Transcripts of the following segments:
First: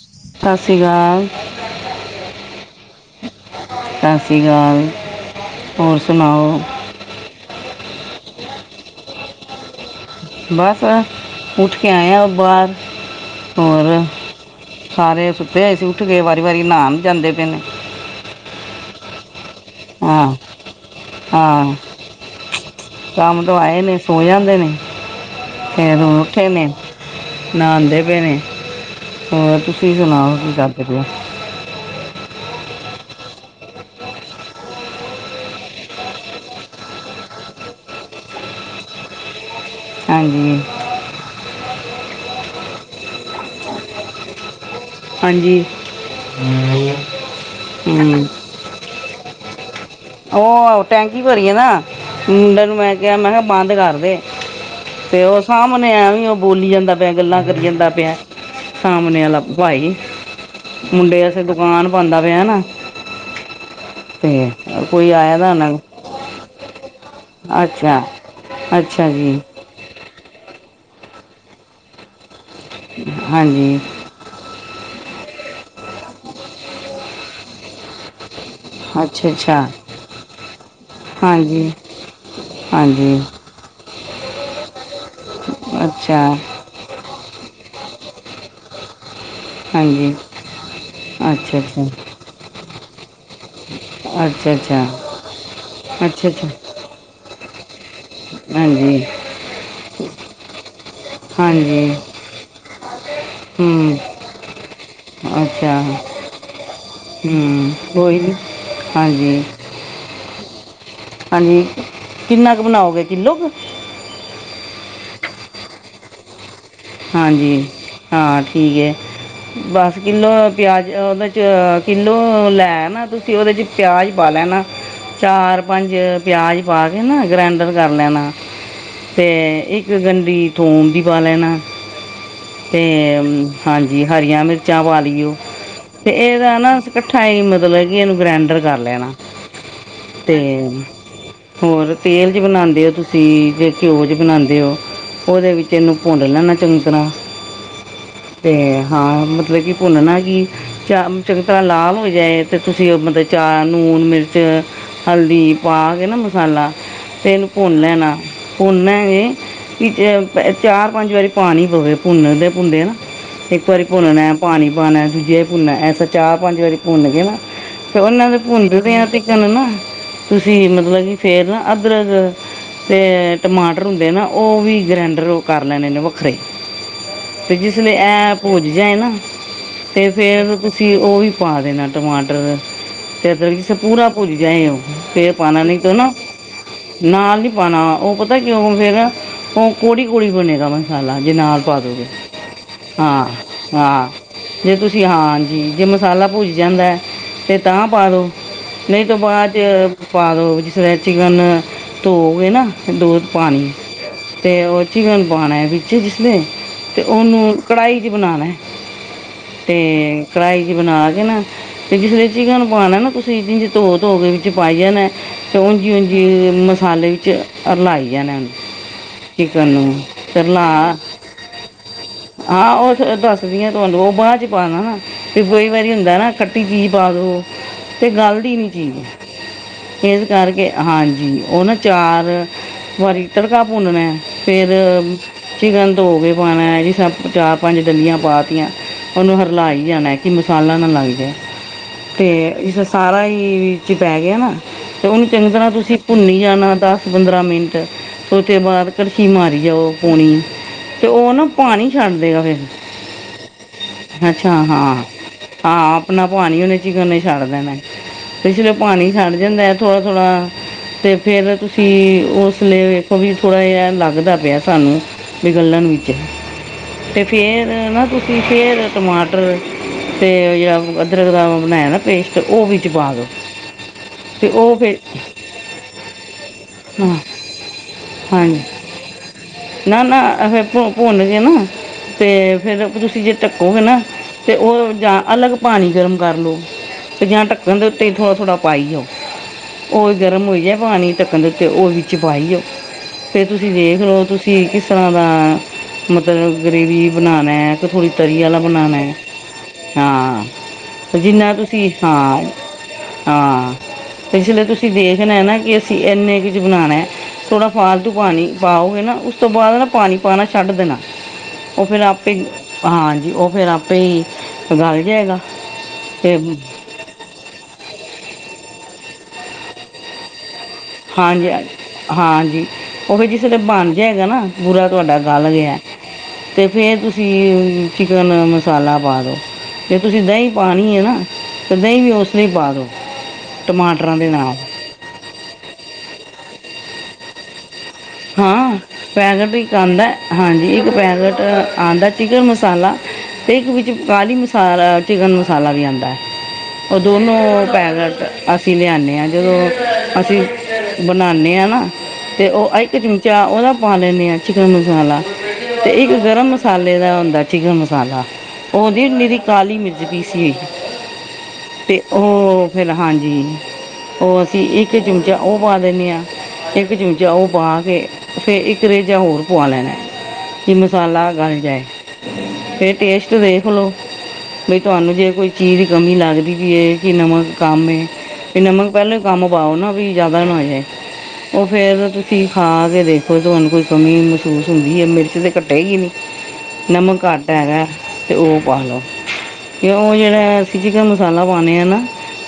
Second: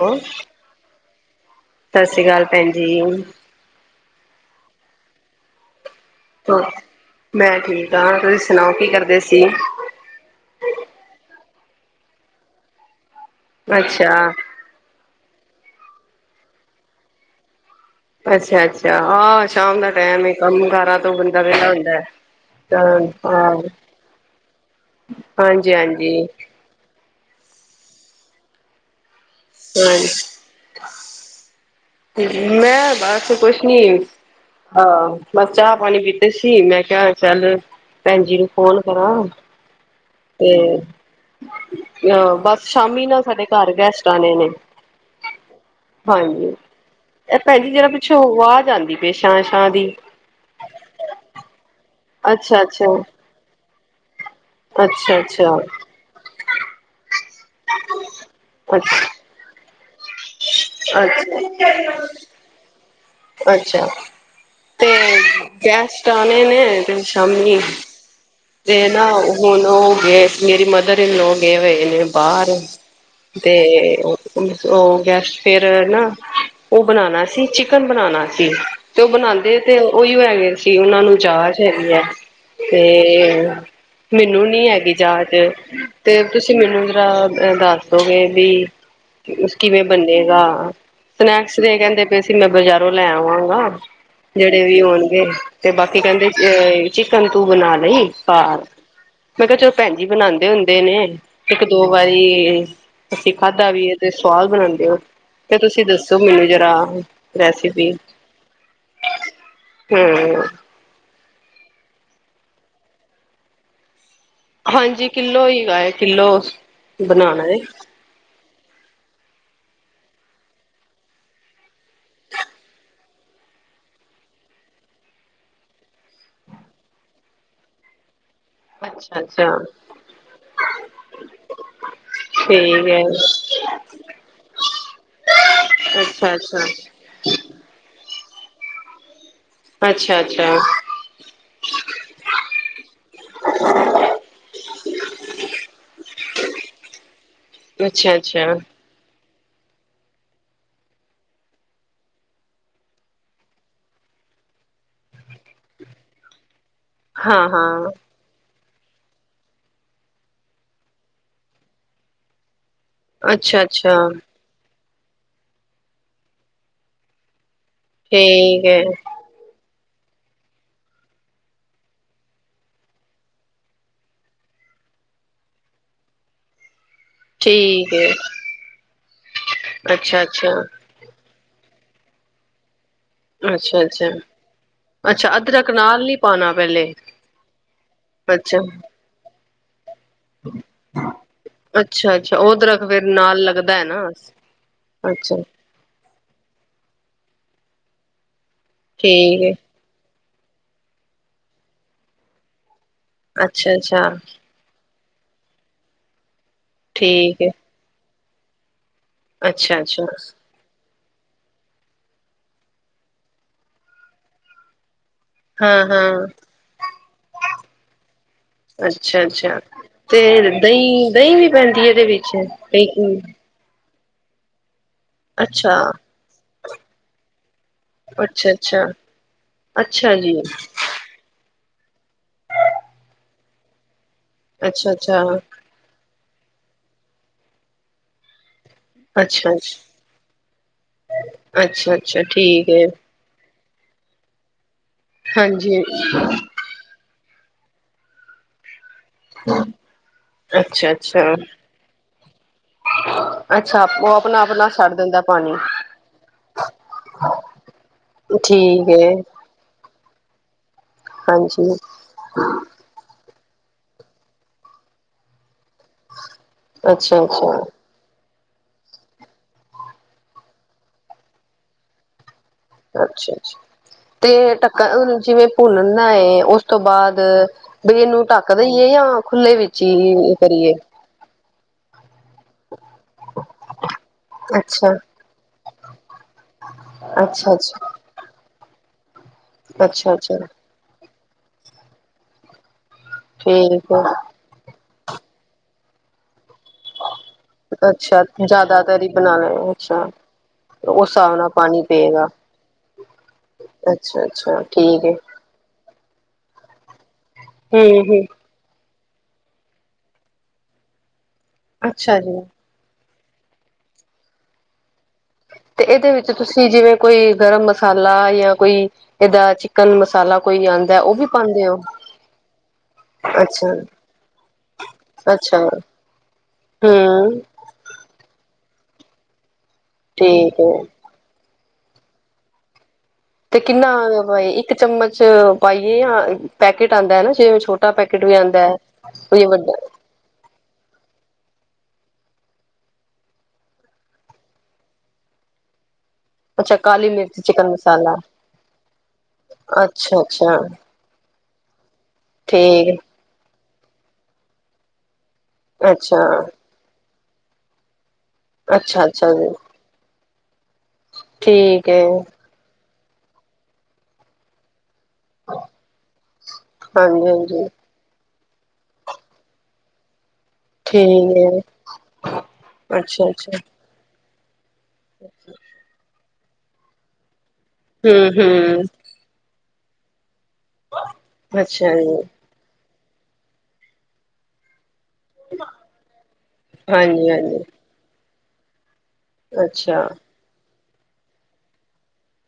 Hello- ਸੱਤ ਸ਼੍ਰੀ ਅਕਾਲ। ਸਤਿ ਸ਼੍ਰੀ ਅਕਾਲ, ਭੈਣ ਜੀ। ਸਤਿ ਸ਼੍ਰੀ ਅਕਾਲ, ਹੋਰ ਸੁਣਾਓ? ਮੈਂ ਠੀਕ ਹਾਂ, ਤੁਸੀਂ ਸੁਣਾਓ ਕੀ ਕਰਦੇ ਸੀ? ਬਸ, ਉੱਠ ਕੇ ਆਏਆ ਉਹ ਬਾਹਰ, ਹੋਰ ਅੱਛਾ ਸਾਰੇ ਸੁੱਤੇ ਹੋਏ ਸੀ। ਉੱਠ ਕੇ ਵਾਰੀ- ਵਾਰੀ, ਨਹਾਉਣ ਜਾਂਦੇ ਪਏ ਨੇ। ਅੱਛਾ- ਅੱਛਾ, ਆਹ ਸ਼ਾਮ ਦਾ ਟੈਮ ਏ, ਹਾਂ ਕੰਮ- ਕਾਰਾ ਤੋਂ ਬੰਦਾ ਵਿਹਲਾ ਹਾਂ ਹੁੰਦਾ। ਤਾਂ ਕੰਮ ਹਾਂ ਤੋਂ ਆਏ ਨੇ, ਸੌ ਜਾਂਦੇ ਨੇ, ਹਾਂਜੀ ਫੇਰ ਹਾਂਜੀ ਹੁਣ ਉੱਠੇ ਨੇ। ਨਹਾਉਂਦੇ ਪਏ ਨੇ। ਹੋਰ ਤੁਸੀਂ ਹਾਂਜੀ ਸੁਣਾਓ, ਕੀ ਕਰਦੇ ਪਏ ਹੋ? ਮੈਂ ਬਸ, ਕੁਛ ਨੀ। ਹਾਂ, ਬਸ ਚਾਹ ਪਾਣੀ ਪੀਤੇ ਸੀ। ਮੈਂ ਕਿਹਾ ਚੱਲ ਭੈਣ ਜੀ ਨੂੰ ਫੋਨ ਕਰਾਂ ਤੇ ਹਾਂਜੀ ਅਹ ਬਸ, ਸ਼ਾਮੀ ਨਾ ਸਾਡੇ ਘਰ ਗੈਸਟ ਆਣੇ ਨੇ। ਹਾਂਜੀ ਹਾਂਜੀ, ਇਹ ਭੈਣ ਜੀ ਜ਼ਰਾ ਪਿੱਛੋਂ ਹਮ, ਆਵਾਜ਼ ਆਉਂਦੀ ਪਈ ਹੈ, ਸ਼ਾਂ ਸ਼ਾਂ ਦੀ। ਉਹ ਟੈਂਕੀ ਭਰੀ ਆ ਨਾ, ਅੱਛਾ ਮੁੰਡੇ ਨੂੰ ਮੈਂ ਅੱਛਾ ਕਿਹਾ, ਮੈਂ ਕਿਹਾ ਬੰਦ ਕਰਦੇ। ਅੱਛਾ ਤੇ ਉਹ ਅੱਛਾ ਸਾਹਮਣੇ, ਐ ਵੀ ਉਹ ਬੋਲੀ ਜਾਂਦਾ ਪਿਆ, ਗੱਲਾਂ ਕਰੀ ਜਾਂਦਾ ਪਿਆ, ਅੱਛਾ ਸਾਹਮਣੇ ਵਾਲਾ ਭਾਈ। ਮੁੰਡੇ ਆਸਤੇ ਅੱਛਾ ਦੁਕਾਨ ਪਾਂਦਾ ਪਯਾ ਨਾ। ਅੱਛਾ! ਤੇ ਤੇ ਕੋਈ ਆਯਾ ਦਾ ਹੋਣਾ। [unintelligible] ਤੇ ਸ਼ਾਮੀ ਤੇ ਅੱਛਾ ਨਾ ਜੀ ਹੁਣ। ਉਹ ਗਏ, ਮੇਰੀ ਮਦਰ ਇਨ ਲੌ ਗਏ ਹੋਏ ਨੇ ਬਾਹਰ। ਤੇ ਹਾਂਜੀ ਓ ਓ ਉਹ ਗੈਸਟ ਫੇਰ ਨਾ ਉਹ ਬਣਾਣਾ ਸੀ, ਚਿਕਨ ਬਣਾਣਾ ਸੀ। ਤੇ ਉ ਅੱਛਾ ਬਣਾਦੇ ਅੱਛਾ ਤੇ ਔਇਯੌ ਹੈਗੇ ਸੀ, ਔਨਾ ਨੂੰ ਜਾਂਚ ਹਾਂਜੀ ਹੈਗੀ ਏ। ਹਾਂਜੀ! ਮੈਨੂੰ ਵੀ ਨੀ ਹੈਗੀ ਜਾਚ ਅੱਛਾ ਤੇ ਤੁਸੀ ਮੈਨੂੰ ਜਰਾ ਏਦਾਂ ਦੱਸੋਗੇ ਵੀ ਕਿ ਜੂਸ ਕਿਵੇਂ ਹਾਂਜੀ ਬੰਨੇਗਾ, ਅੱਛਾ ਸਨੈਕਸ ਜੇ ਕਹਿੰਦੇ ਪਏ ਕਿ ਮੈਂ ਬਜ਼ਾਰੋਂ ਲੈ ਵਾਂਗਾ ਅੱਛਾ ਅੱਛਾ ਜੇੜੇ ਵੀ ਅੱਛਾ ਹੋਣਗੇ ਤੇ ਬਾਕੀ ਅੱਛਾ ਕਹਿੰਦੇ ਅੱਛਾ ਏ ਈ ਚਿਕਨ ਤੂੰ ਬਣਾ ਲਈ। ਘਰ ਹਾਂਜੀ! ਮੈਂ ਕਿਹਾ ਚੋ ਪੈਣ ਜੀ ਬਣਾਦੇ ਹੁੰਦੇ ਨੇ ਇੱਕ- ਦੋ ਹਾਂਜੀ ਵਾਰੀ ਅਸੀ ਖਾਧਾ ਵੀ ਏ ਹੂੰ ਤੇ ਸਵਾਦ ਬਣਾਦੇ ਆਂ ਤੇ ਅੱਛਾ ਤੁਸੀ ਦੱਸੋ ਮੈਨੂੰ ਜਰਾ। ਹੂੰ! ਰੈਸਿਪੀ ਉਹੀ ਹਾਂਜੀ! ਹੂੰ! [unintelligible] ਹਾਂਜੀ! ਕਿੰਨਾ ਕੁ ਬਣਾਓਗੇ ਕਿੱਲੋ ਕੁ? ਹਾਂਜੀ! ਕਿੱਲੋ ਹੀ ਗਾ ਏ ਕਿੱਲੋ। ਬਣਾਉਣਾ ਹੈ ਹਾਂਜੀ! ਹਾਂ! ਠੀਕ ਏ! ਬਸ ਕਿੱਲੋ ਪਯਾਜ਼ ਉਦੇ 'ਚ ਕਿੱਲੋ ਲੈ ਨਾ ਤੁਸੀ ਉਦੇ 'ਚ। ਪਯਾਜ਼ ਪਾ ਲੈਣਾ, ਚਾਰ- ਪੰਜ ਪਯਾਜ਼ ਪਾ ਕੇ ਨਾ ਗਰੈਂਡਰ ਕਰ ਲੈਣਾ। ਅੱਛਾ ਤੇ ਅੱਛਾ ਇੱਕ ਗੰਡੀ ਥੋਮ ਦੀ ਪਾ ਲੈਣਾ। ਤੇ ਠੀਕ ਹੈ ਹਾਂਜੀ। ਹਰੀਯਾਂ ਮਿਰਚਾਂ ਪਾ ਲਈਓ ਤੇ ਅੱਛਾ ਏਦਾ ਅੱਛਾ ਨਾ ਕੱਠਾ ਈ ਮਤਲਬ ਜੀ ਏਨੂੰ ਗ੍ਰੈਂਡਰ ਕਰ ਲੈਣਾ। ਅੱਛਾ- ਤੇ ਅੱਛਾ! ਹੋਰ ਤੇਲ 'ਚ ਬਣਾਦੇ ਓ ਤੁਸੀਂ, ਜੇ ਘਓ 'ਚ ਬਣਾਦੇ ਓ। ਉਦੇ ਵਿੱਚ ਏਨੂੰ ਭੁੰਨ ਲੈਣਾ ਚੰਗੀ ਤਰਾਂ ਅੱਛਾ ਤੇ ਅੱਛਾ ਹਾਂ। ਮਤਲਬ ਕਿ ਭੁੰਨਣਾ ਹੀ ਚਾਮ ਚੰਗੀ ਤਰਾਂ ਲਾਲ ਹੋ ਜੇ ਤੇ ਤੁਸੀ ਮਤਲਬ ਚਾਰ ਨੂਣ ਮਿਰਚ ਹਲਦੀ ਪਾ ਕੇ ਨਾ ਮਸਾਲਾ ਤੇ ਹਾਂ ਏਨੂੰ ਭੁੰਨ ਹਾਂ ਲੈਣਾ। ਭੁੰਨਣਾ ਏਹ ਕਿ ਚਾਰ- ਪੰਜ ਵਾਰੀ ਪਾਣੀ ਪਵੇ। ਭੁੰਨ ਦੇ ਭੁੰਨਦੇ ਨਾ ਅੱਛਾ ਇੱਕ ਵਾਰੀ ਅੱਛਾ ਭੁੰਨਨੈ ਪਾਣੀ ਪਾਨੈ। ਦੂਜੀ ਵਾਰੀ ਭੁੰਨਨੈ ਐਸਾ ਚਾਰ- ਪੰਜ ਵਾਰੀ ਭੁੰਨ ਕੇ ਨਾ ਫੇਰ ਉਹਨਾਂ ਦੇ ਠੀਕ ਹੈ ਭੁੰਨਦੇ ਆ ਅਸੀ ਚੁਣਨਾ ਤੁਸੀ ਮਤਲਬ ਕਿ ਫੇਰ ਨਾ ਅਦਰਕ ਤੇ ਟਮਾਟਰ ਹੁੰਦੇ ਏ ਨਾ ਉਹ ਵੀ ਗਰੈਂਡਰ ਕਰ ਲੈਣੇ ਨੇ ਵੱਖਰੇ। ਤੇ ਜਿਸ ਠੀਕ ਲੇ ਹੈ ਏਹ ਪੁੱਜ ਜਾਏ ਨਾ ਤੇ ਅੱਛਾ ਅੱਛਾ ਫੇਰ ਤੁ ਤੇ ਉਹ ਵੀ ਪਾ ਦੇਨੈ ਟਮਾਟਰ ਤੇ ਫੇਰ ਜਿਸ ਏ ਅੱਛਾ ਪੂਰਾ ਅੱਛਾ ਭੁਜ ਜਾਏ ਉਹ ਫੇਰ ਅੱਛਾ ਪਾਣਾ ਅਦਰਕ ਨਹੀਂ ਤੇ ਨਾਲ ਨਾ ਨੀ ਪਾਉਣਾ ਪਹਿਲੇ ਨਾਲ ਨੀ ਪਾਣਾ, ਉਹ ਪਤਾ ਅੱਛਾ ਕਯੋ ਫੇਰ ਉਹ ਕੋੜੀ ਕੋੜੀ ਬਣੇਗਾ ਨ ਐਨਾ ਜੀ ਨਾਲ ਪਾ ਦੇ ਫੇਰ ਅੱਛਾ-ਅੱਛਾ ਉਹ ਦਰੱਖਤ ਫੇਰ ਹਾਂ- ਨਾਲ ਲੱਗਦਾ ਹੈ ਨਾ ਹਾਂ ਜੇ ਤੁਸੀ ਅੱਛਾ ਹਾਂਜੀ ਜੇ ਮਸਾਲਾ ਭੁੱਜ ਜਾਂਦੈ ਤੇ ਤਾਂ ਪਾ ਦਉ ਨਹੀਂ ਤੋ ਠੀਕ ਬਾਦ ਏ ਚ ਪਾ ਦੋ ਫੇਰ ਚਿਕਨ ਧੋੋ ਕੇ ਨਾ ਦੋ ਪਾਣੀ ਅੱਛਾ-ਅੱਛਾ ਤੇ ਉਹ ਚਿਕਨ ਪਾਨੈ ਵਿੱਚ ਜਿਸ ਲੇ ਤੇ ਠੀਕ ਉਨੂੰ ਏ ਕੜਾਈ ਚ ਬਣਾਨੈ ਤੇ ਅੱਛਾ-ਅੱਛਾ ਕੜਾਈ ਚ ਬਣਾ ਕੇ ਨਾ ਜਿਸਲੇ ਚਿਕਨ ਪਾਨਾ ਏ ਨਾ ਤੁਸੀ ੳੰਜੀ ਧੋ-ਧੋ ਕੇ ਵਿੱਚ ਪਾਈ ਜਾਨਾ ਤ ਹਾਂ-ਹਾਂ ਓੰਜੀ-ੳੰਜੀ ਮਸਾਲੇ ਵਿੱਚ ਰਲਾਈ ਜਾਨਾ ਚਿਕਨ ਨੂੰ ਤੇ ਰਲਾ ਦਂਈ, ਦਂਈ ਵੀ ਪੈਂਦੀ ਏ ਏਦੇ ਵਿੱਚ। ਹਾਂ ਕਈ ਉਹ ਸ- ਦੱਸਦੀ ਆ ਤਾਨੂੰ ੳ ਬਾਦ ਚ ਪਾਨਾ ਨਾ, ਤੇ ਕਈ ਅੱਛਾ ਵਾਰੀ ਹੁੰਦਾ ਨਾ ਖੱਟੀ ਚੀਜ ਪਾ ਦੋ ਤੇ ਗਲਦੀ ਨੀ ਅੱਛਾ-ਅੱਛਾ ਅੱਛਾ ਚੀਜ, ਅੱਛਾ ਏਸ ਜੀ ਕਰਕੇ ਹਾਂਜੀ, ਉਹ ਨਾ ਚਾਰ ਵਾਰੀ ਤੜਕਾ ਭੁੰਨਨਾ ਏ ਫੇਰ ਅੱਛਾ-ਅੱਛਾ ਚਿਕਨ ਧੋ ਕੇ ਪਾਨਾ, ਚਾਰ- ਪੰਜ ਡੱਲੀਆਂ ਪਾ ਤੀਆਂ ੳਨੂੰ ਅੱਛਾ ਹਰਲਾਈ ਜਾਨਾ ਕਿ ਮਸਾਲਾ ਨਾ ਲੱਗ ਜੇ ਅੱਛਾ-ਅੱਛਾ ਤੇ ਠੀਕ ਇਸਰਾ ਏ ਸਾਰਾ ਈ ਚ ਪੈ ਗਿਆ ਨਾ, ਤੇ ੳਨੂੰ ਚੰਗੀ ਤਰਾ ਹਾਂਜੀ ਤੁਸੀ ਭੁੰਨੀ ਜਾਨਾ ਤਾਂ ਪੰਦਰਾਂ ਮਿੰਟ, ੳਤੇ ਬਾਦ ਕੜਛੀ ਮਾਰੀ ਜਾਓ ਪੋਣੀ ਤੇ ਉਹ ਅੱਛਾ-ਅੱਛਾ ਨਾ ਪਾਨੀ ਛੱਡ ਦੇਗਾ ਫੇਰ ਅੱਛਾ ਅੱਛਾ। ਉਹ ਅੱਛਾ ਆਪਣਾ-ਆਪਣਾ ਛੱਡ ਹਾਂ ਦਿੰਦਾ ਪਾਣੀ ਹਾਂ ਅਪਨਾ ਪਾਨੀ ੳਨੇ ਚਿਕਨ ਨੇ ਛੱਡ ਦੇਨਾ ਤੇ ਜਿਵੇਂ ਠੀਕ ਏ ਪਾਨੀ ਛੱਡ ਜਾਂਦਾ ਥੋੜਾ-ਥੋੜਾ ਤੇ ਫੇਰ ਹਾਂਜੀ ਤੁਸੀ ੳਸਲੇ ਵੇਖੋ ਵੀ ਥੋੜਾ ਜੇਆ ਲੱਗਦਾ ਪੇਆ ਤਾਨੂੰ ਵੀ ਗੱਲਨ ਵਿੱਚ, ਅੱਛਾ-ਅੱਛਾ ਤੇ ਫੇਰ ਨਾਂ ਤੁ ਤੇਫੇਰ ਟਮਾਟਰ ਤੇ ਜੇੜਾ ਅਦਰਕ ਦਾ ੳ ਬਨਾਏਆ ਨਾ ਪੇਸਟ ੳ ਵੀ ਅੱਛਾ-ਅੱਛਾ। ਤੇ ਫਿਰ ਟੱਕਣ ਜਿਵੇਂ ਭੁਨਨਾ ਏ, ੳਸ ਤੋਂ ਹਾਂ ਬਾਦ ਵੀ ਏਨੂੰ ਢੱਕ ਹਾਂਜੀ ਦੇਈਏ। ਨਈ ੳ ਖੁੱਲੇ ਵਿੱਚ ਈ ਕਰੀਏ ਭੁਨ ਕੇ ਨਾ ਤੇ ਫੇਰ ਤੁਸੀ ਜੇ ਢੱਕੋਗੇ ਨਾ ਤੇ ੳਹ ਅੱਛਾ ਜਾ ਅਲੱਗ ਪਾਨੀ ਗਰਮ ਕਰ ਲੋ ਤੇ ਜਾਂ ਅੱਛਾ ਅੱਛਾ ਢੱਕਨ ਦੇ ਉੱਤੇ ਈ ਥੋੜਾ-ਥੋੜਾ ਪਾਈ ਜਾਓ। ੳਹ ਅੱਛਾ ਅੱਛਾ ਗਰਮ ਹੋਈ ਜਾਏ ਪਾਨੀ ਢੱਕਣ ਦੇ ਉਤੇ ੳਹ ਵਿੱਚ ਪਾਈ ਜਾਓ, ਫੇਰ ਤੁਸੀ ਠੀਕ ਦੇਖ ਹੈ ਲੋ ਤੁਸੀ ਕਿਸਰਾਂ ਦਾ ਮਤਲਬ ਗੇ੍ਵੀ ਬਨਾਨਾ ਏ, ਕੇ ਥੋੜੀ ਅੱਛਾ ਤਰੀ ਵਾਲਾ ਬਨਾਨਾ ਜ਼ਿਆਦਾਤਰ ਹੀ ਏ, ਬਣਾਣਾ ਹੈ, ਅੱਛਾ ਉਸ ਹਾਂ। ਹਿਸਾਬ ਨਾਲ ਜਿਨਾ ਪਾਣੀ ਤੁਸੀ ਪਏਗਾ ਹਾਂ ਅੱਛਾ ਹਾਂ ਅੱਛਾ ਜਿਲੇ ਤੁਸੀ ਠੀਕ ਹੈ ਵੇਖਨਾ ਏ ਨਾ ਕਿ ਏਨੇ ਕੇ ਚੀ ਬਨਾਨਾ, ਥੋੜਾ ਹੂੰ ਫਾਲਤੂ ਹੂੰ ਪਾਨੀ ਪਾਓਗੇ ਨਾ ਉਸ ਤੋਂ ਬਾਦ ਨਾ ਪਾਨੀ ਪਾਨਾ ਛੱਡ ਦੇਨਾ, ੳਹ ਫੇਰ ਅੱਛਾ ਆਪੇ ਜੀ ਹਾਂਜੀ, ੳ ਫੇਰ ਆਪੇ ਈ ਗਲ ਜੇਗਾ। ਤੇ ਏਦੇ ਵਿੱਚ ਤੁਸੀ ਜਿਵੇਂ ਕੋਈ ਗਰਮ ਮਸਾਲਾ ਯਾ ਕੋਈ ਏਦਾ ਚਿਕਨ ਮਸਾਲਾ ਕੋਈ ਆਂਦਾ ੳਹ ਵੀ ਹਾਂਜੀ ਪਾਂਦੇ ੳ? ਹਾਂਜੀ, ੳਵੀ ਜਿਸਲੇ ਬਨ ਜੇਗਾ ਨਾ ਪੂਰਾ ਤੁਹਾਡਾ ਗਲ ਅੱਛਾ ਗੇਆ ਤੇ ਫੇਰ ਤੁਸੀ ਹੂੰ ਚਿਕਨ ਮਸਾਲਾ ਪਾ ਦੋ। ਜੇ ਤੁਸੀ ਦਂਈ ਠੀਕ ਹੈ ਪਾਨੀ ਏ ਨਾ ਤੇ ਦਂਈ ਵੀ ੳਸਲੇ ਈ ਪਾ ਦੳ। ਤੇ ਕਿੰਨਾ ਬਈ ਇੱਕ ਚਮਚ ਪਾਈਏ ਤਾਂ ਪੈਕੇਟ ਆਂਦਾ ਏ ਨਾ, ਜਿਵੇ ਛੋਟਾ ਪੈਕੇਟ ਵੀ ਆਂਦਾ ਹੈ। ਹਾਂ ਇਹ ਪੈਕੇਟ ਵੱਡਾ ਇੱਕ ਆਂਦਾ ਹਾਂਜੀ, ਇੱਕ ਪੈਕੇਟ ਆਂਦਾ ਚਿਕਨ ਮਸਾਲਾ ਤੇ ਇੱਕ ਵਿੱਚ ਕਾਲੀ ਮਸਾਲਾ, ਚਿਕਨ ਮਸਾਲਾ ਵੀ ਆਂਦਾ। ਅੱਛਾ ੳ ਕਾਲੀ ਦੋਨੋ ਮਿਰਚ ਚਿਕਨ ਮਸਾਲਾ ਪੈਕਟ ਅਸੀ ਲਿਆਨੇ ਆ ਜਦੋਂ ਅਸੀ ਅੱਛਾ-ਅੱਛਾ ਬਨਾਨੇ ਆ ਨਾ ਤੇ ੳਹ ਇੱਕ ਠੀਕ ਚਿਮਚਾ ੳਦਾ ਪਾ ਲੈਂਨੇ ਆ ਚਿਕਨ ਮਸਾਲਾ ਤੇ ਇੱਕ ਗਰਮ ਮਸਾਲੇ ਦਾ ਹੁੰਦਾ ਚਿਕਨ ਮਸਾਲਾ, ੳ ਹੁੰਦੀ ਅੱਛਾ-ਅੱਛਾ-ਅੱਛਾ ਪੀਰੀ ਜੀ ਕਾਲੀ ਮਿਰਚ ਪੀਸੀ। ਠੀਕ ਤੇ ਹੈ ੳਹ ਫੇਰ, ਹਾਂਜੀ। ੳਹ ਅਸੀ ਇੱਕ ਚਿਮਚਾ ੳਹ ਪਾ ਦੇਨੇ ਆ। ਇੱਕ ਚੁਮਚਾ ੳਹ ਹਾਂਜੀ-ਹਾਂਜੀ। ਪਾ ਤੇ, ਫੇਰ ਏਕ ਰੇਜਾ ਹੋਰ ਪੁਆ ਲੈਨਾ। ਕਿ ਮਸਾਲਾ ਠੀਕ ਹੈ ਗਲ ਜਾਏ। ਫੇਰ ਟੇਸਟ ਅੱਛਾ-ਅੱਛਾ ਦੇਖ ਲੋੋ। ਤੁਹਾਨੂੰ ਜੇ ਕੋਈ ਚੀਜ਼ ਦੀ ਕਮੀ ਲੱਗਦੀ ਵੀ ਐ। ਕਿ ਨਮਕ ਕੰਮ ਇਹ ਹੂੰ-ਹੂੰ ਨਮਕ ਪਹਿਲਾਂ ਕੰਮ ਪਾਓ ਨਾ ਵੀ ਜ਼ਿਆਦਾ ਨਾ ਹੋ ਜਾਏ। ਉਹ ਅੱਛਾ ਫੇਰ ਜੀ। ਤੁਸੀਂ- ਖਾ ਕੇ ਦੇਖੋ ਤੁਹਾਨੂੰ ਕੋਈ ਕਮੀ ਮਹਿਸੂਸ ਹੁੰਦੀ ਐ? ਮਿਰਚ-। [unintelligible] ਨਮਕ ਘੱਟ ਹਾਂਜੀ-ਹਾਂਜੀ ਹੈਗਾ ਤੇ ਉਹ ਪਾ ਲਓ। ਤੇ ਅੱਛਾ ਉਹ ਜਿਹੜਾ, ਅਸੀਂ ਚਿਕਨ ਮਸਾਲਾ ਪਾਉਂਣੇ ਆਂ ਨਾ!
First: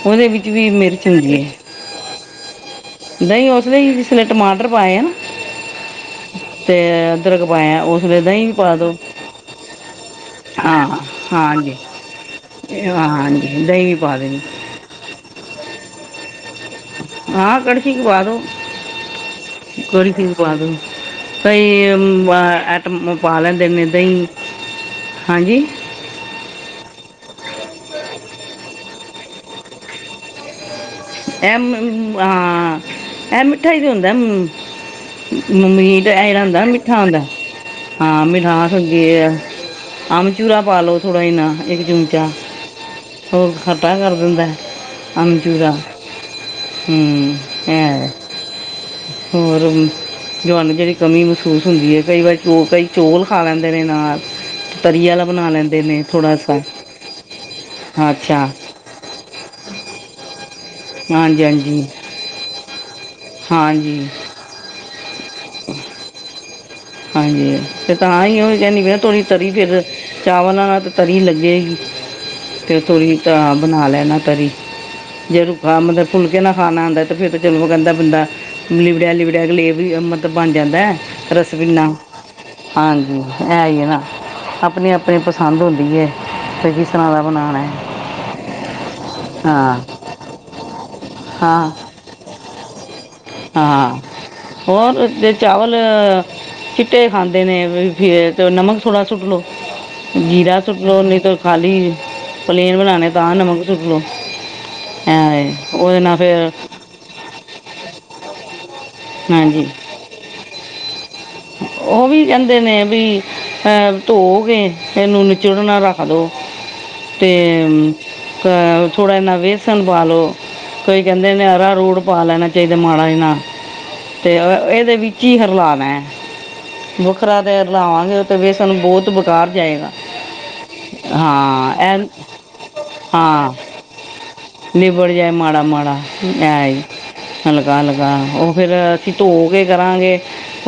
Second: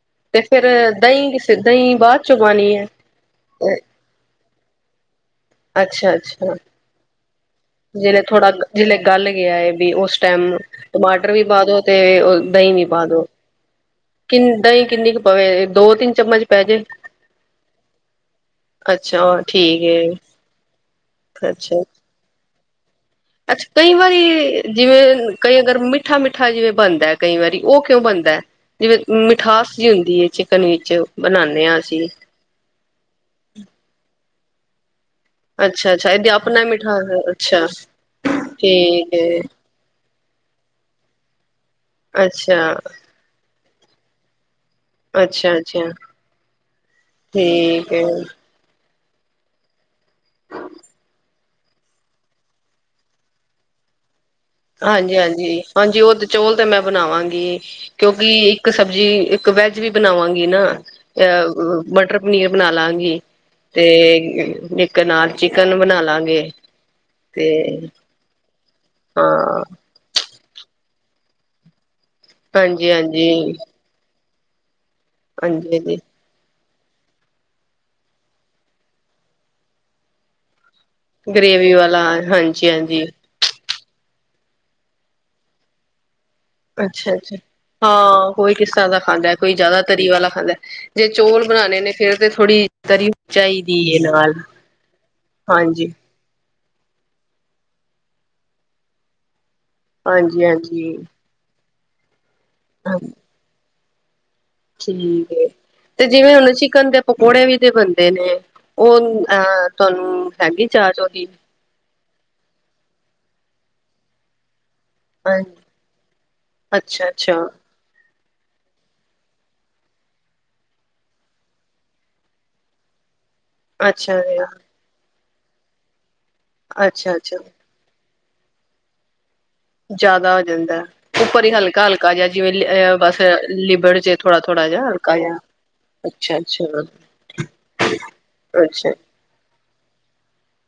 ਉਹਦੇ ਤੇ ਵਿੱਚ ਫੇਰ ਵੀ ਮਿਰਚ ਦਹੀਂ ਹੁੰਦੀ ਐ। ਕਿਸ ਦਹੀਂ ਬਾਅਦ ਚੋਂ ਪਾਣੀ ਹੈ। ਦਹੀ ਨਹੀਂ, ਉਸਦੇ ਹੀ- ਫਿਰ ਟਮਾਟਰ ਪਾਏ ਆ ਨਾ। ਅੱਛਾ ਅੱਛਾ। [inaudible] ਉਸ ਵੇਲੇ ਜਿਵੇਂ ਦਹੀਂ ਥੋੜਾ, ਵੀ ਪਾ ਦਿਓ ਜਿਲੇ ਗੱਲ ਗਿਆ ਐ ਬ ਉਸ ਟਾਈਮ ਹਾਂ ਟਮਾਟਰ ਵੀ ਪਾ ਹਾਂਜੀ ਦਵੋ। ਤੇ ਉਹ ਦਹੀਂ ਨੀ ਇਹ ਪਾ ਦੋ। ਹਾਂਜੀ ਦਹੀਂ ਪਾ ਦੇਣੀ ਕਿੰਨੀ ਦਈ ਕਿੰਨੀ ਕੁ ਪਵੇ? ਦੋ ਤਿੰਨ ਚਮਚ ਪੈ ਜੇ ਹਾਂ ਕੜਛੀ ਕ ਪਾਂ ਦੋ। ਅੱਛਾ ਠੀਕ ਇੱਕ ਵਾਰੀ ਫਿਰ ਹੈ ਪਾ ਦੋ ਅੱਛਾ [unintelligible] [inaudible] ਅੱਛਾ। ਕਈ ਵਾਰੀ ਜਿਵੇਂ ਹਾਂਜੀ ਕਈ ਅਗਰ ਮਿੱ ਮਿੱਠਾ ਮਿੱਠਾ ਜਿਵੇਂ ਬਣਦਾ ਕਈ ਵਾਰੀ। ਉਹ ਕਿਉਂ ਬਣਦਾ ਐ? ਜਿਵੇਂ ਮਿਠਾਸ ਜਿ ਹੁੰਦੀ ਐ ਚਿਕਨ ਵਿੱਚ। ਐ ਬਣਾਉਂਦੇ ਹਾਂ ਅਸੀਂ ਮਮ ਹਾਂ ਐ ਮਿੱਠਾ ਈ ਹੁੰਦਾ ਹੂੰ। ਮ ਅੱਛਾ ਮੀਟ ਅੱਛਾ ਇਹ ਇਹਦੇ ਜੇੜਾ ਹੁੰਦਾ ਆਪਣਾ ਮਿੱਠਾ ਮਿਠਾ ਈ ਹੁੰਦਾ ਅੱਛਾ ਹਾਂ ਮਿਠਾਸ ਹੋਂਦੀ ਠੀਕ ਐ। ਹੈ ਅੰਮ ਚੂਰਾ ਪਾ ਲਓ ਥੋੜ੍ਹਾ ਜਨਾ ਇੱਕ ਚਮਚਾ। ਅੱਛਾ ਸੋ ਖੱਟਾ ਕਰ ਦਿੰਦਾ। ਅੱਛਾ ਅੱਛਾ। ਹੂੰ ਠੀਕ ਹਾਂ ਹੈ ਹੋਰ ਵੀ ਜ ਹਾਨੂੰ ਜਿਹੜੀ ਕਮੀ ਮਹਿਸੂਸ ਹੁੰਦੀ ਐ। ਕਈ ਵਾਰ, ਕਈ ਚੌਲ ਖਾ ਲੈਂਦੇ ਨੇ ਨਾਲ। ਤਰੀ ਹਾਂਜੀ ਵਾਲਾ ਬਣਾ ਹਾਂਜੀ ਲੈਂਦੇ ਨੇ ਹਾਂਜੀ ਉਹ ਤੇ ਥੋੜਾ ਚੋਲ ਸਾ ਤੇ ਮੈਂ ਬਣਾਵਾਂਗੀ। ਕਿਉਂਕਿ ਅੱਛਾ ਇੱਕ ਸਬਜ਼ੀ ਇੱਕ ਵੈਜ ਵੀ ਬਣਾਵਾਂਗੀ ਨਾ ਹਾਂਜੀ ਅ ਹਾਂਜੀ ਮਟਰ ਪਨੀਰ ਬਣਾ ਲਾਂਗੀ। ਤੇ ਹਾਂਜੀ ਇੱਕ ਨਾਲ ਚਿਕਨ ਬਣਾ ਲਾਂਗੇ। ਹਾਂਜੀ ਤੇ ਤਾਂ ਈ ਉਹ ਕਹਿੰਦੀ ਵੀ ਤੋ ਤਰੀ ਹਾਂ ਫਿਰ ਚਾਵਲਾਂ ਨਾਲ ਤਾਂ ਤਰੀ ਲੱਗੇਗੀ। ਫੇ ਥੋੜ੍ਹੀ ਹਾਂਜੀ-ਹਾਂਜੀ, ਬਣਾ ਲੈਣਾ ਤਰੀ। ਜੇ ਰੁੱਖਾ, ਹਾਂਜੀ-ਹਾਂਜੀ ਮਤਲਬ ਫੁਲਕੇ ਨਾਲ ਖਾਣਾ ਹੁੰਂਦਾ ਤੇ ਫੇਰ ਤੇ ਚਲੋ ਕਹਿੰਦਾ ਬੰਦਾ। ਲਿਵੜਿਆ ਲਿਵੜਿਆ ਲੇ ਵੀ ਮਤਲਬ ਬਣ ਜਾਂਦਾ ਐ। ਓ ਈ ਗ੍ਰੇਵੀ ਨਾ ਵਾਲਾ ਹਾਂਜੀ-ਹਾਂਜੀ। ਹਾਂਜੀ ਐ ਈ ਨਾ ਆਪਣੀ ਆਪਣੀ ਪਸੰਦ ਹੁੰਦੀ ਐ। ਜਿਸ ਤਰ੍ਹਾਂ ਦਾ ਅੱਛਾ-ਅੱਛਾ, ਬਣਾਣਾ। ਹਾਂ ਕੋਈ ਕਿਸ ਤਰ੍ਹਾਂ ਦਾ ਖਾਂਦਾ ਕੋਈ ਜ਼ਿਆਦਾ ਹਾਂ ਤਰੀ ਵਾਲਾ ਖਾਂਦਾ। ਜੇ ਚੋਲ ਹਾਂ ਬਣਾਣੇ ਨੇ ਫੇਰ ਤੇ ਥੋੜ੍ਹੀ ਤਰੀ ਚਾਹੀਦੀ ਹਾਂ ਏ ਨਾਲ ਹੋਰ ਜ ਚਾਵਲ ਹਾਂਜੀ। ਚਿੱਟੇ ਖਾਂਦੇ ਨੇ ਫਿਰ ਨਮਕ ਥੋੜ੍ਹਾ ਸੁੱਟ ਲਓ। ਹਾਂਜੀ-ਹਾਂਜੀ, ਜੀਰਾ ਸੁੱਟ ਲ ਹਾਂਜੀ। ਲੋ ਨਹੀਂ, ਤੋਂ ਖਾਲੀ ਪਲੇਨ ਹਾਂਜੀ ਬਣਾਉਣੇ ਤਾਂ ਨਮਕ ਸੁੱਟ ਲ ਲੋ। ਠੀਕ ਏ ਤੇ ਜਿਵੇਂ ਹੁਣ ਚਿਕਨ ਦੇ ਪਕੌੜੇ ਵੀ ਜ ਬਣਦੇ ਨੇ ਉਹ ਹਾਂਜੀ ਅਹ ਤੁਹਾਨੂੰ ਹੈਗੀ ਜਾਚ ਉਹਦੀ? ਉਹ ਵੀ ਕਹਿੰਦੇ ਨੇ ਵੀ ਧੋਕੇ ਇਹਨੂੰ ਹਾਂਜੀ ਨਿਚੜ ਨਾ ਰੱਖ ਦੋ ਅੱਛਾ ਤੇ ਅੱਛਾ ਕ ਥੋੜਾ ਜਿਨਾ ਵੇਸਣ ਪਾਲੋ। ਕੋਈ ਕੈਂਦੇ ਨੇ ਅਰਾਰੋਟ ਪਾ ਲੈਣਾ ਚਾਈਦਾ ਮਾੜਾ ਜਿੰਨਾ ਅੱਛਾ ਤੇ ਅ ਏਦੇ ਵਿੱਚ ਹੀ ਹਰਲਾਨਾ ਐ ਅੱਛਾ ਅੱਛਾ ਵਖਰਾ ਤੇ ਰਲਾਵਾਂਗੇ ਤੇ ਵੇਸਣ ਬੋਤ ਬੇਕਾਰ ਜਾਏਗਾ ਜ਼ਾਦਾ ਹੋ ਜਾਂਦਾ ਉੱਪਰ ਈ ਹਾਂ ਹਲਕਾ- ਐ ਹਲਕਾ ਜੇਆ ਜਿਵੇਂ ਬਸ ਲਿਬੜ ਜੇ ਥੋੜਾ ਥੋੜਾ ਜਿਹਾ ਲਿਬੜ ਹਲਕਾ ਜਾਏ ਜਿਹਾ ਮਾੜਾ-ਮਾੜਾ ਅੱਛਾ ਅੱਛਾ ਐ ਈ ਹਲਕਾ ਹਲਕਾ ਓ ਫੇਰ ਅੱਛਾ ਅਸੀ ਧੋ ਕੇ ਕਰਾਂਗੇ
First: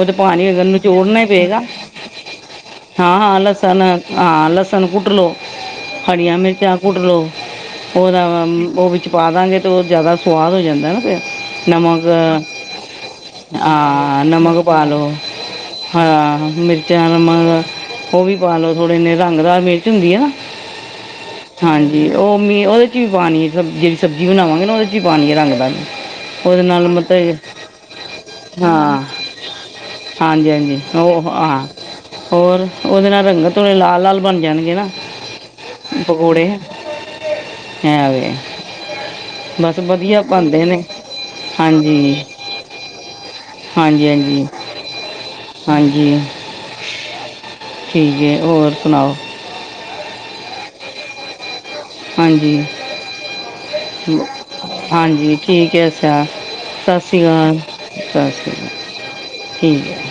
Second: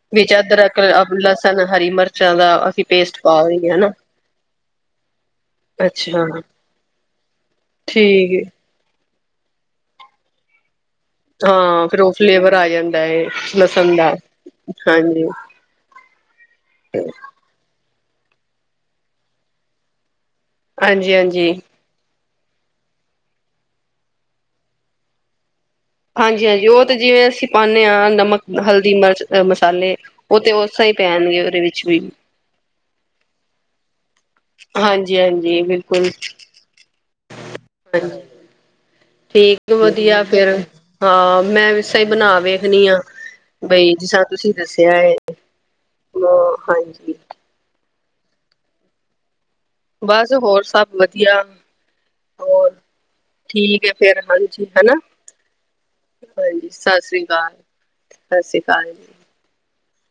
ਓ ਤੇ ਵਿੱਚ ਪਾਣੀ ਹੈਗਾ ਅਦਰਕ ਨਚੋੜਨਾ ਈ ਲਸਣ ਪਏਗਾ ਹਰੀ ਮਿਰਚਾਂ ਦਾ ਅਸੀਂ ਪੇਸਟ ਹਾਂ-ਹਾਂ ਪਾ ਦੇਈਏ ਲਸਣ ਹਨਾ ਹਾਂ ਲਸਣ ਕੁੱਟ ਲਓ, ਅੱਛਾ ਹਰੀਆਂ ਮਿਰਚਾਂ ਕੁੱਟ ਲੋ ਓਦਾ ਠੀਕ ਏ ਓ ਵਿੱਚ ਪਾ ਦਾਂਗੇ ਤੇ ਓ ਜ਼ਾਦਾ ਸਵਾਦ ਹੋ ਜਾਂਦਾ ਐ ਨਾ ਫੇਰ ਹਾਂ ਫਿਰ ਨਮਕ ਉਹ ਫਲੇਵਰ ਆ ਜਾਂਦਾ ਏ ਲਸਣ ਦਾ ਆ, ਨਮਕ ਪਾ ਲੋ ਹਾਂਜੀ ਹਾਂ, ਮਿਰਚਾਂ ਔਰ ਮਗ ਓ ਵੀ ਪਾ ਲਓ ਥੋੜ੍ਹੇ ਏਨੇ ਰੰਗਦਾਰ ਮਿਰਚ ਹੁੰਦੀ ਐ ਨਾ ਹਾਂਜੀ-ਹਾਂਜੀ ਹਾਂਜੀ ਓ ਮਿ ਓਦੇ ਚ ਵੀ ਪਾਣੀ ਐ ਜੇੜੀ ਸਬਜ਼ੀ ਬਣਾਵਾਂਗੇ ਨਾ ਓਦੇ ਚ ਵੀ ਪਾਣੀ ਐ ਰੰਗਦਾਰ ਉਹਦੇ ਹਾਂਜੀ-ਹਾਂਜੀ ਓ ਨਾਲ ਤੇ ਜਿਵੇਂ ਅਸੀਂ ਮਤਲਬ ਪਾਨੇ ਆ ਨਮਕ, ਹਲਦੀ, ਹਾਂ ਮਰਚ, ਮਸਾਲੇ ਓ ਹਾਂਜੀ ਤੇ ਹਾਂਜੀ ਓਸਾ ਈ ਉਹ ਪੈਣਗੇ, ਓਦੇ ਹਾਂ ਵਿੱਚ ਵੀ ਹੋਰ ਓਦੇ ਨਾਲ ਰੰਗਤ ਓਨੇ ਲਾਲ-ਲਾਲ ਬਣ ਜਾਣਗੇ ਨਾ ਹਾਂਜੀ-ਹਾਂਜੀ ਬਿਲਕੁਲ ਪਕੌੜੇ, ਹੈ ਹਾਂਜੀ ਓਏ ਠੀਕ ਵਧੀਆ ਫੇਰ ਹਾਂ ਮੈਂ ਐਸਾ ਈ ਹਾਂਜੀ ਬਣਾ ਵੇਖਣੀ ਆ। ਦਈ ਹਾਂਜੀ ਚ ਹਾਂਜੀ ਤੁਸੀਂ ਦੱਸਿਆ ਐ ਹਾਂਜੀ ਅ ਹਾਂਜੀ ਠੀਕ ਐ, ਹੋਰ ਸੁਣਾਓ। ਬਸ ਹੋਰ ਸਬ ਵਦੀਆ। ਹਾਂਜੀ। ਠੀਕ ਹੈ ਫੇਰ ਹਾਂਜੀ ਹਨਾ ਹਾਂਜੀ ਠੀਕ ਐ ਛਾ ਸਸ ਸੀ ਕਾਲ। ਸਸ ਸ੍ਰੀ ਕਾਲ। ਠੀਕ ਐ।